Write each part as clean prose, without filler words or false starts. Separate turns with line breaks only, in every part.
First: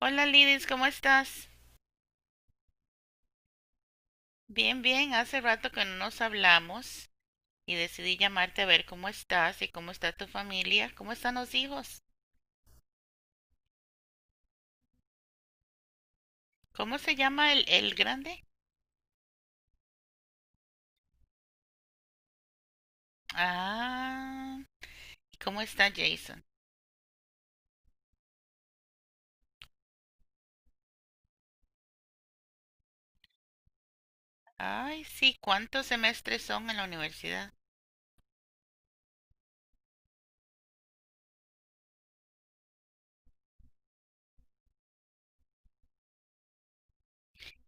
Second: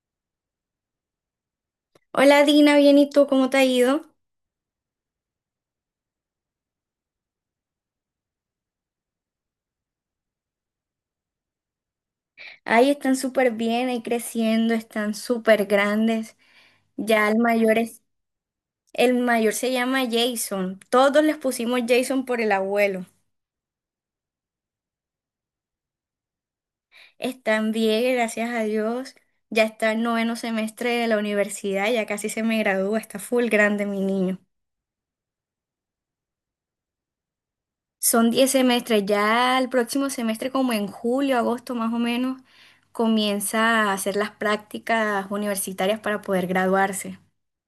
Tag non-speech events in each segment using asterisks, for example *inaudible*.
Hola Lidis, ¿cómo estás?
Hola Dina, bien, ¿y tú cómo te ha ido?
Bien, hace rato que no nos hablamos y decidí llamarte a ver cómo estás y cómo está tu familia, cómo están los hijos,
Ahí están súper bien, ahí creciendo, están súper grandes.
cómo se
Ya el
llama el,
mayor
el
es,
grande.
el mayor se llama Jason. Todos les pusimos Jason por el abuelo.
Ah, ¿y ¿cómo está Jason?
Están bien, gracias a Dios. Ya está en noveno semestre de la universidad, ya casi se me gradúa, está full grande mi niño.
Ay, sí, ¿cuántos semestres son en la universidad?
Son 10 semestres, ya el próximo semestre, como en julio, agosto más o menos, comienza a hacer las prácticas universitarias para poder graduarse.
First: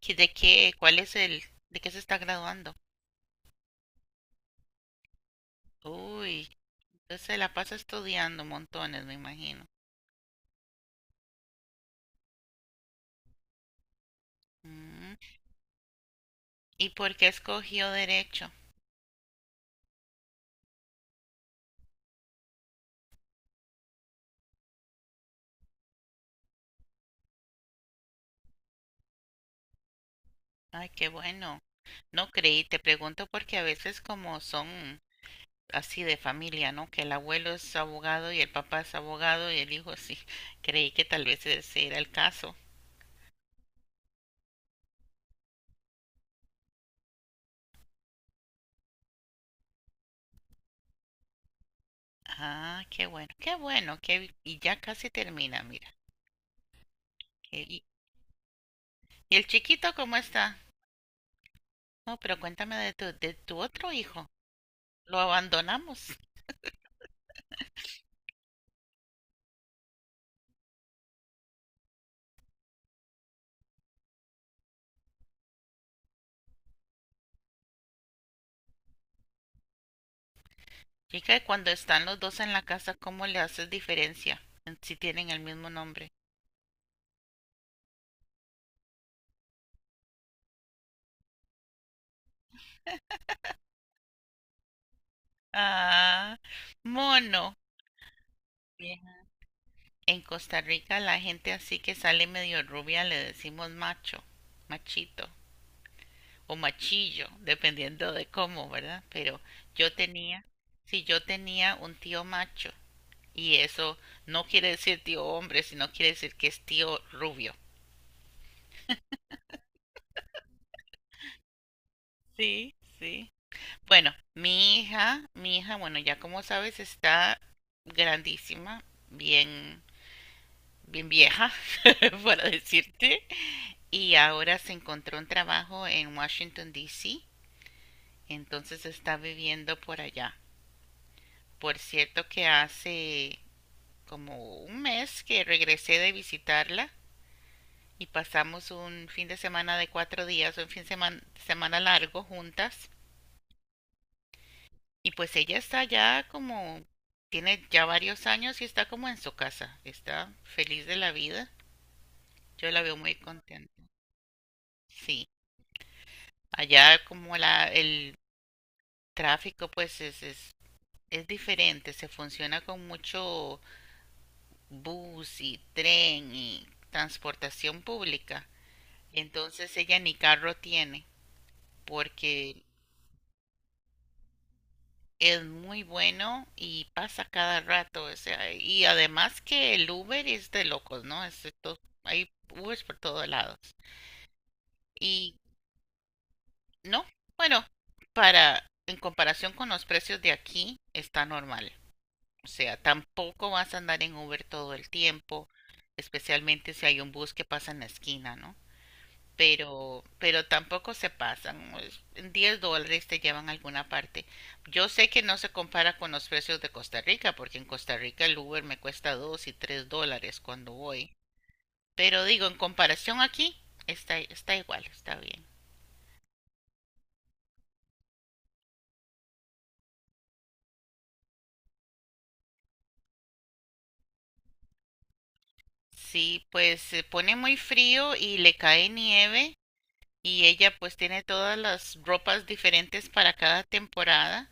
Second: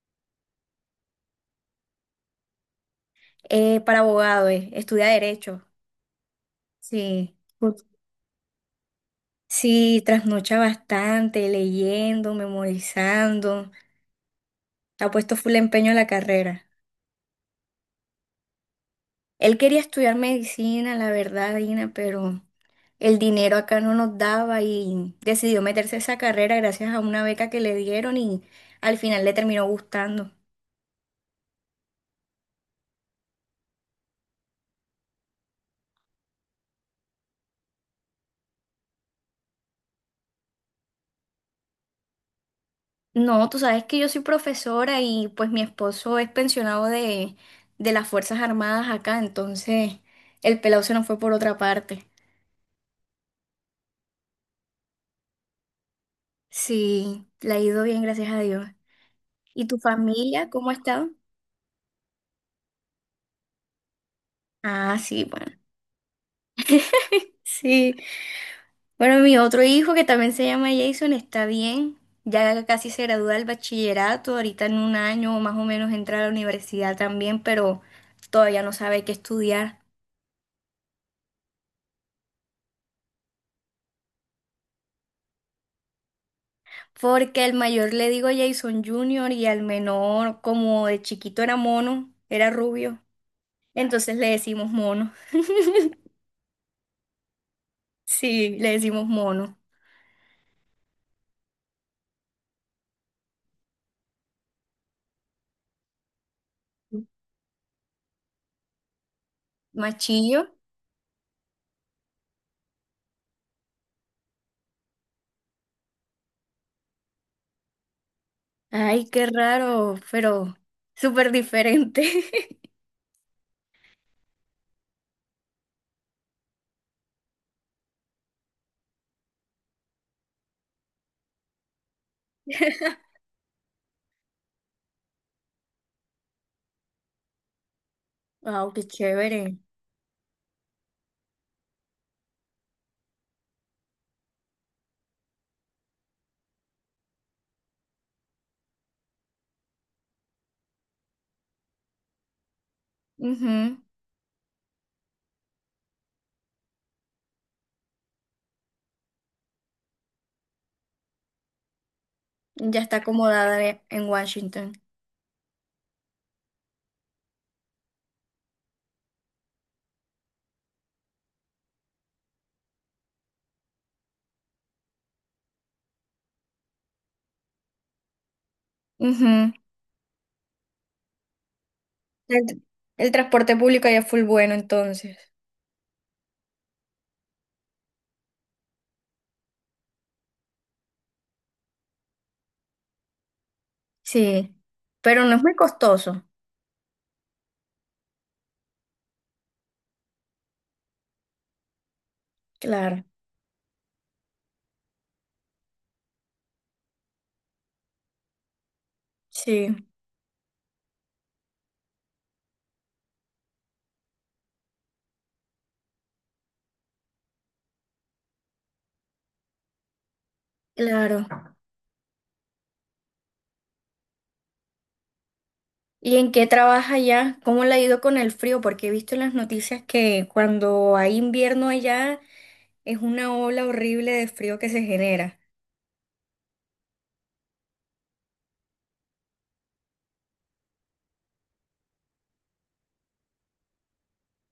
¿Qué- ¿De qué? ¿Cuál es el? ¿De qué se está graduando?
Para abogado, estudia derecho.
Uy, entonces
Sí.
se la pasa estudiando montones, me imagino.
Sí, trasnocha bastante, leyendo, memorizando. Ha
Mm,
puesto full empeño a la carrera.
¿Y por qué escogió derecho?
Él quería estudiar medicina, la verdad, Dina, pero el dinero acá no nos daba y decidió meterse a esa carrera gracias a una beca que le dieron y al final le terminó gustando.
Ay, qué bueno. No creí, te pregunto porque a veces como son así de familia, ¿no? Que el abuelo es abogado y el papá es abogado y el hijo sí. Creí que tal vez ese era el caso.
No, tú sabes que yo soy profesora y pues mi esposo es pensionado de las Fuerzas Armadas acá, entonces el pelado se nos fue por otra parte.
Ah, qué bueno, qué bueno, qué... y ya casi termina, mira.
Sí, la ha
Eh,
ido
¿Y,
bien, gracias a Dios.
y el
¿Y tu
chiquito cómo
familia,
está?
cómo ha estado?
No, pero cuéntame de tu otro hijo.
Ah,
Lo
sí, bueno.
abandonamos.
Sí, bueno, mi otro hijo que también se llama Jason está bien, ya casi se gradúa del bachillerato, ahorita en un año más o menos entra a la universidad también, pero todavía no sabe qué estudiar.
Chica, cuando están los dos en la casa, ¿cómo le haces diferencia en si tienen el mismo nombre?
Porque el mayor le digo Jason Junior y al menor, como de chiquito era mono, era rubio, entonces le decimos mono. *laughs*
Ah, mono.
Sí, le decimos mono.
En Costa Rica la gente así que sale medio rubia le decimos macho, machito o machillo, dependiendo de cómo, ¿verdad? Pero yo tenía,
Machillo.
si yo tenía un tío macho y eso no quiere decir tío hombre, sino quiere decir que es tío rubio.
Ay, qué raro, pero súper diferente.
Sí,
*laughs*
sí. Bueno, mi hija, bueno, ya como sabes, está grandísima, bien bien vieja, *laughs* para decirte, y ahora se encontró un trabajo en Washington, D.C.,
Wow, qué
entonces está
chévere.
viviendo por allá. Por cierto que hace como un mes que regresé de visitarla y pasamos un fin de semana de cuatro días, un fin de semana, semana largo juntas.
Ujú.
Y pues ella está ya como, tiene ya varios años y está como en su casa, está feliz de la vida. Yo
Ya
la veo
está
muy
acomodada
contenta.
en Washington.
Sí, allá como el tráfico, es diferente, se funciona con mucho bus y tren y transportación pública.
Ujú.
Entonces ella ni carro tiene, porque
El, el transporte público ya es full bueno entonces.
es muy bueno y pasa cada rato, o sea, y además que el Uber es de locos, ¿no? Es de hay Ubers por todos lados.
Sí, pero
Y
no es muy costoso.
no, bueno, para en comparación con los precios de aquí está normal. O sea,
Claro,
tampoco vas a andar en Uber todo el tiempo, especialmente si hay un bus que pasa en la esquina, ¿no?
sí,
Pero tampoco se pasan, pues, en $10 te llevan a alguna parte. Yo sé que no se compara con los precios de Costa Rica, porque en Costa Rica el Uber me cuesta 2 y 3 dólares cuando voy.
claro.
Pero digo, en comparación aquí, está igual, está bien.
¿Y en qué trabaja allá? ¿Cómo le ha ido con el frío? Porque he visto en las noticias que cuando hay invierno allá es una ola horrible de frío que se genera.
Sí, pues se pone muy frío y le cae nieve y ella pues tiene todas las ropas diferentes para cada temporada,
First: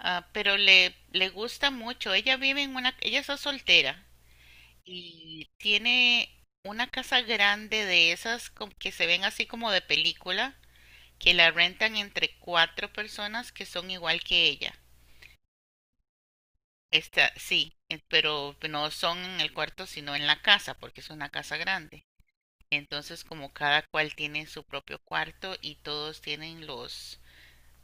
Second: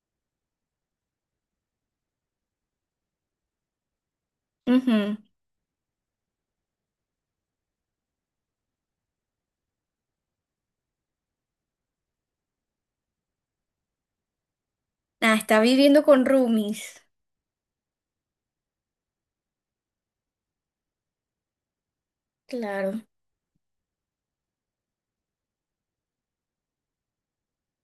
ah, pero le gusta mucho. Ella es soltera
Ujú.
y tiene una casa grande de esas que se ven así como de película, que la rentan entre cuatro personas que son igual que ella.
Ah, está viviendo con roomies.
Esta, sí, pero no son en el cuarto, sino en la casa, porque es una casa grande.
Claro.
Entonces, como cada cual tiene su propio cuarto y todos tienen los,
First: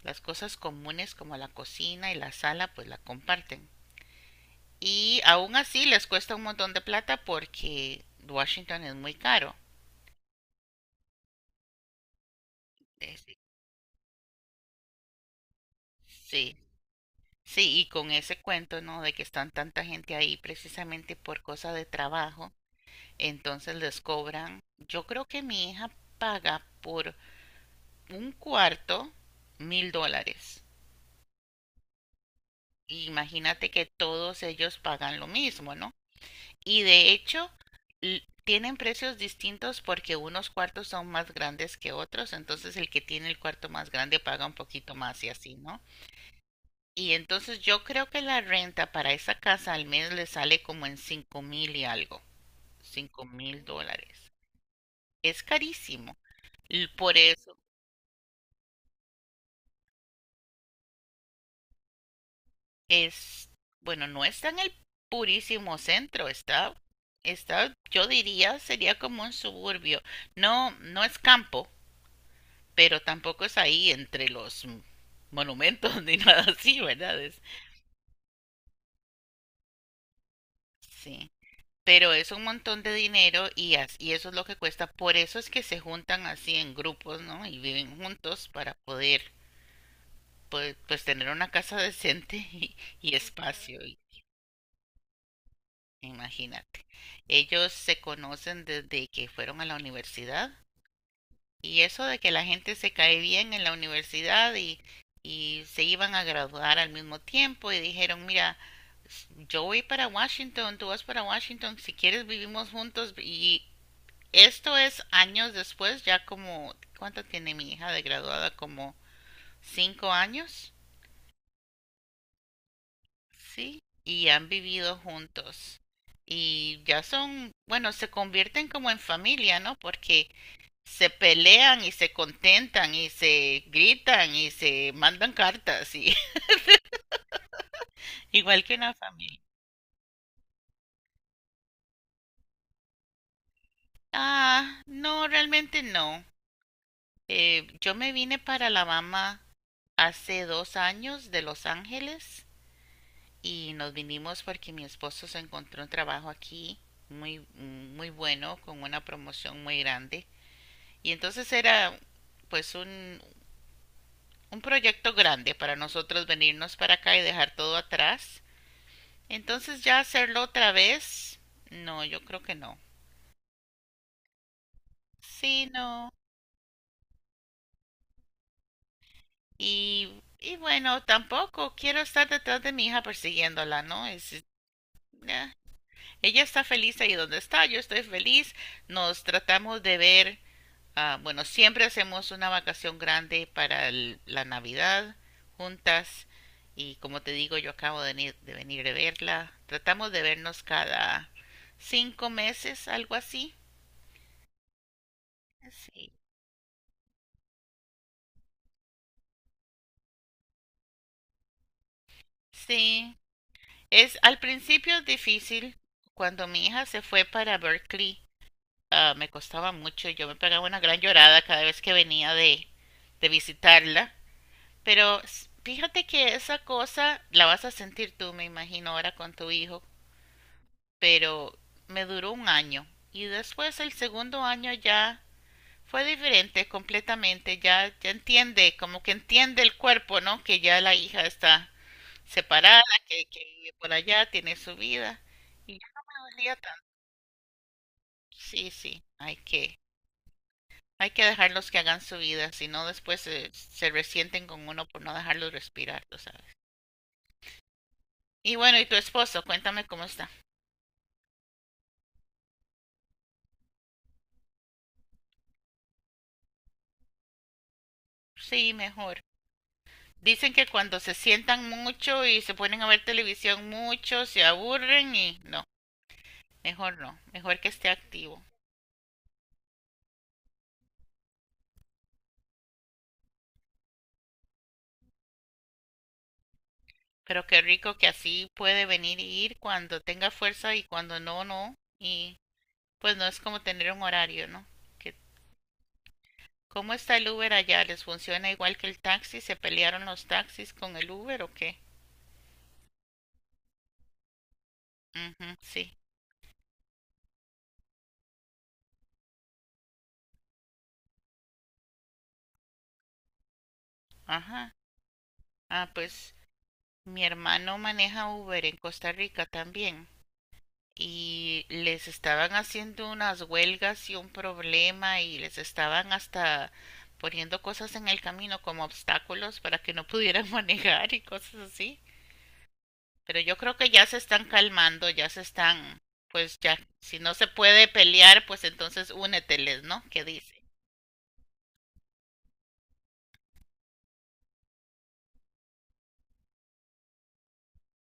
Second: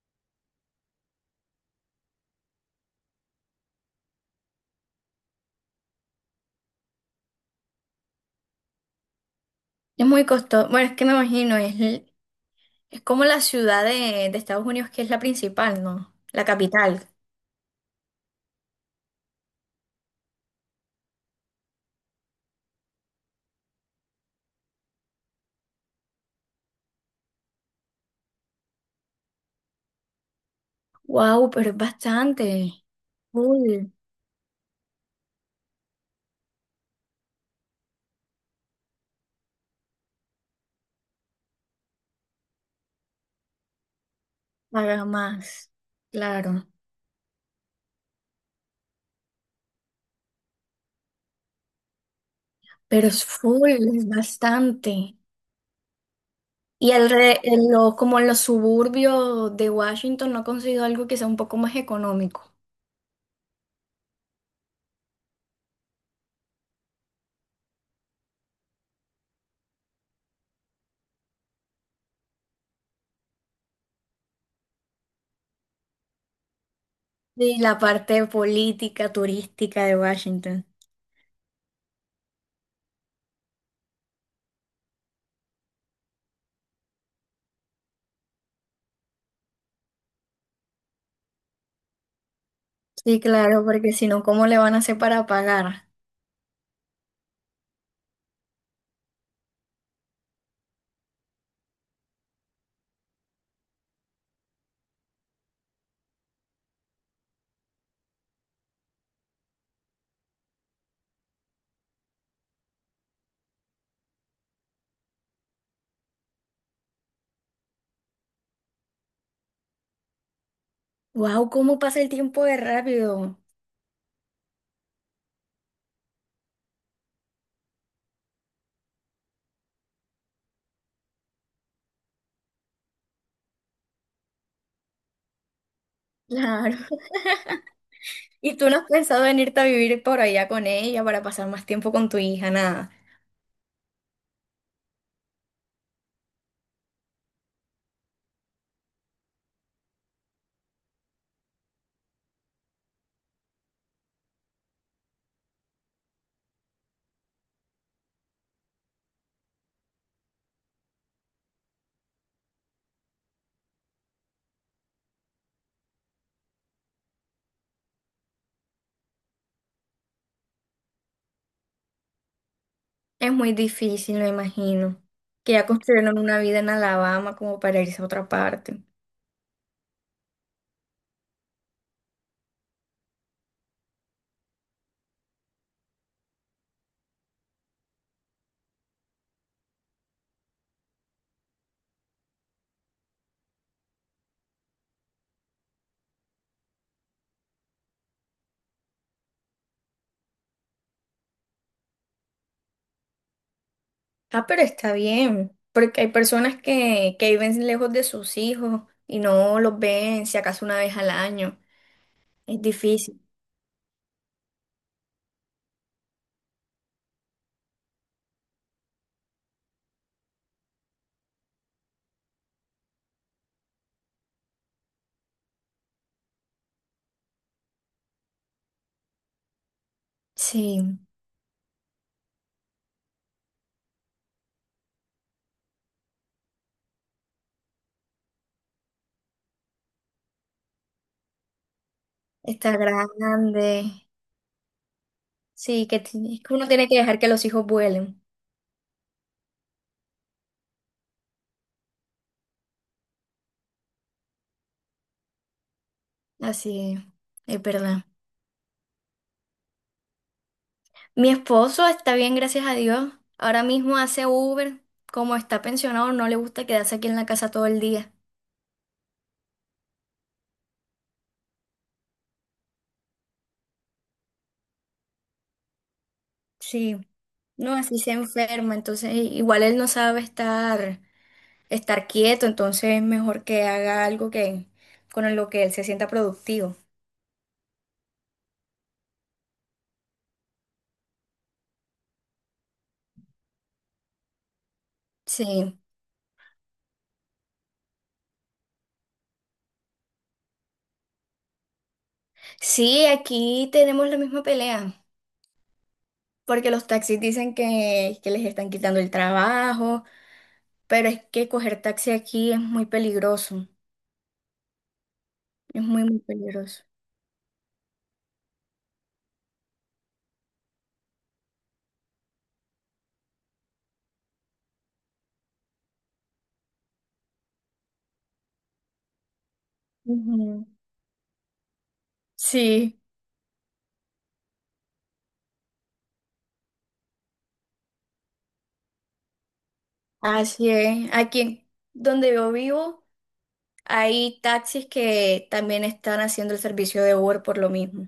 las cosas comunes como la cocina y la sala pues la comparten. Y aún así les cuesta un montón de plata porque Washington es muy caro.
Es muy costoso. Bueno, es que me imagino, es como
Es-
la ciudad de Estados Unidos que es la principal, ¿no?
Sí,
La capital.
sí, sí, y con ese cuento, ¿no? De que están tanta gente ahí precisamente por cosa de trabajo, entonces les cobran, yo creo que mi hija paga por un cuarto $1000.
Wow, pero es bastante.
Imagínate que
Full.
todos ellos pagan lo mismo, ¿no? Y de hecho, tienen precios distintos porque unos cuartos son más grandes que otros, entonces el que tiene el cuarto más grande paga un poquito
Paga
más y así,
más.
¿no?
Claro.
Y entonces yo creo que la renta para esa casa al mes le sale como en 5000 y algo,
Pero
cinco
es
mil
full, es
dólares.
bastante.
Es carísimo. Y
Y el
por
re-
eso
en lo- como en los suburbios de Washington no he conseguido algo que sea un poco más económico.
es, bueno, no está en el purísimo centro, está, yo diría, sería como un suburbio. No, no es campo, pero tampoco es ahí entre los monumentos *laughs* ni nada así, ¿verdad?
Y la parte política, turística de Washington.
Sí. Pero es un montón de dinero y eso es lo que cuesta. Por eso es que se juntan así en grupos, ¿no? Y viven juntos para poder pues tener una casa decente y
Sí, claro,
espacio.
porque si no, ¿cómo le van a hacer para pagar?
Imagínate. Ellos se conocen desde que fueron a la universidad. Y eso de que la gente se cae bien en la universidad y se iban a graduar al mismo tiempo y dijeron, mira, yo voy para Washington, tú vas para Washington, si quieres vivimos juntos y esto es años después, ya como, ¿cuánto tiene mi hija de graduada? Como cinco años,
¡Wow! ¿Cómo pasa el tiempo de rápido?
¿sí? Y han vivido juntos. Y ya son, bueno, se convierten como en familia, ¿no? Porque se pelean y se contentan y se gritan y se mandan cartas y
Claro.
*laughs*
*laughs* ¿Y
igual
tú
que
no has
una
pensado en
familia.
irte a vivir por allá con ella para pasar más tiempo con tu hija? Nada.
Ah, no, realmente no. Yo me vine para Alabama hace dos años de Los Ángeles y nos vinimos porque mi esposo se encontró un trabajo aquí muy muy bueno con una promoción muy grande y entonces era pues un, un proyecto grande para nosotros venirnos para acá y dejar todo atrás. Entonces ya hacerlo otra vez, no, yo creo que no.
Es muy difícil, me imagino. Que ya
Sí, no.
construyeron una vida en Alabama como para irse a otra parte.
Y bueno, tampoco quiero estar detrás de mi hija persiguiéndola, ¿no? Nah. Ella está feliz ahí donde está, yo estoy feliz. Nos tratamos de ver, ah, bueno, siempre hacemos una vacación grande para la Navidad juntas. Y como te digo, yo acabo de venir, de venir de verla. Tratamos de vernos cada cinco meses, algo así.
Ah, pero está bien, porque hay
Sí.
personas que viven lejos de sus hijos y no los ven si acaso una vez al año. Es
Sí,
difícil.
es al principio difícil. Cuando mi hija se fue para Berkeley, ah, me costaba mucho. Yo me pegaba una gran llorada cada vez que venía de visitarla. Pero fíjate que esa cosa la vas a sentir tú, me imagino, ahora con tu hijo.
Sí,
Pero me duró un año. Y después el segundo año ya fue diferente completamente. Ya entiende, como que entiende el cuerpo, ¿no? Que ya la hija está
está
separada, que vive por
grande.
allá, tiene su vida. Y
Sí,
ya no me
es que
dolía
uno
tanto.
tiene que dejar que los hijos vuelen.
Sí, sí, hay que dejarlos que hagan su vida, si no después se resienten con uno por no dejarlos respirar, tú sabes.
Así es verdad.
Y bueno, ¿y tu esposo? Cuéntame cómo está.
Mi esposo está bien, gracias a Dios. Ahora mismo hace Uber. Como está pensionado, no le gusta quedarse aquí en la casa todo el día.
Sí, mejor. Dicen que cuando se sientan mucho y se ponen a ver televisión mucho, se aburren y no,
Sí,
mejor no, mejor que
no,
esté
así se
activo.
enferma. Entonces, igual él no sabe Estar. Quieto, entonces es mejor que haga algo que con lo que él se sienta productivo.
Pero qué rico que así puede venir y ir cuando tenga fuerza y cuando no, no. Y pues no es como tener un horario, ¿no? Que,
Sí,
¿cómo está el Uber allá? ¿Les funciona igual que el taxi? ¿Se pelearon los taxis con el Uber o qué?
sí, aquí tenemos la misma pelea,
Ujú, sí,
porque los taxis dicen que les están quitando el trabajo, pero es que coger taxi aquí es muy peligroso,
ajá.
es
Ah,
muy, muy
pues
peligroso.
mi hermano maneja Uber en Costa Rica también y les estaban haciendo unas huelgas y un problema y les estaban hasta poniendo cosas en el camino como obstáculos para que no pudieran *laughs*
Ujú.
manejar y cosas así.
Sí,
Pero yo creo que ya se están calmando, pues ya, si no se puede pelear, pues entonces úneteles, ¿no? ¿Qué dice?
así es. Aquí donde yo vivo hay taxis que también están haciendo el servicio de Uber por lo mismo.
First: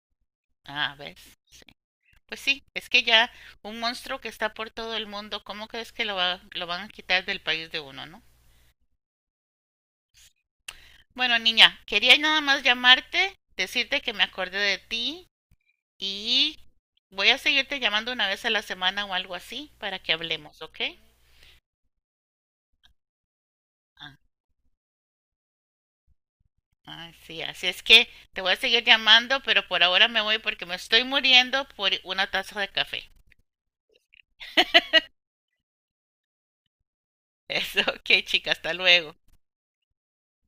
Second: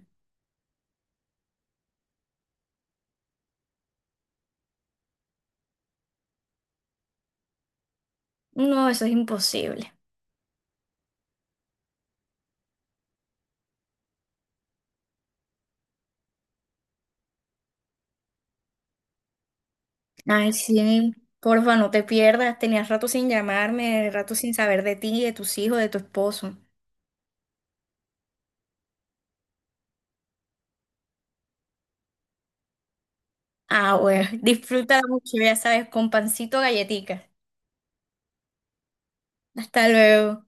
Ah, ¿ves? Sí. Pues sí, es que ya un monstruo que está por todo el mundo, ¿cómo crees que lo van a quitar del país de uno, no?
No, eso es imposible.
Bueno, niña, quería nada más llamarte, decirte que me acordé de ti y voy a seguirte llamando una vez a la semana o algo así para que
Ay,
hablemos, ¿ok?
sí, porfa, no te pierdas. Tenías rato sin llamarme,
Ah,
rato sin saber de ti, de tus hijos, de tu esposo.
así, así es que te voy a seguir llamando, pero por ahora me voy porque me estoy muriendo por una taza de café.
Ah, bueno, *laughs* disfruta mucho, ya sabes, con pancito galletica.
*laughs* Eso, ok, chica, hasta luego.
Hasta luego.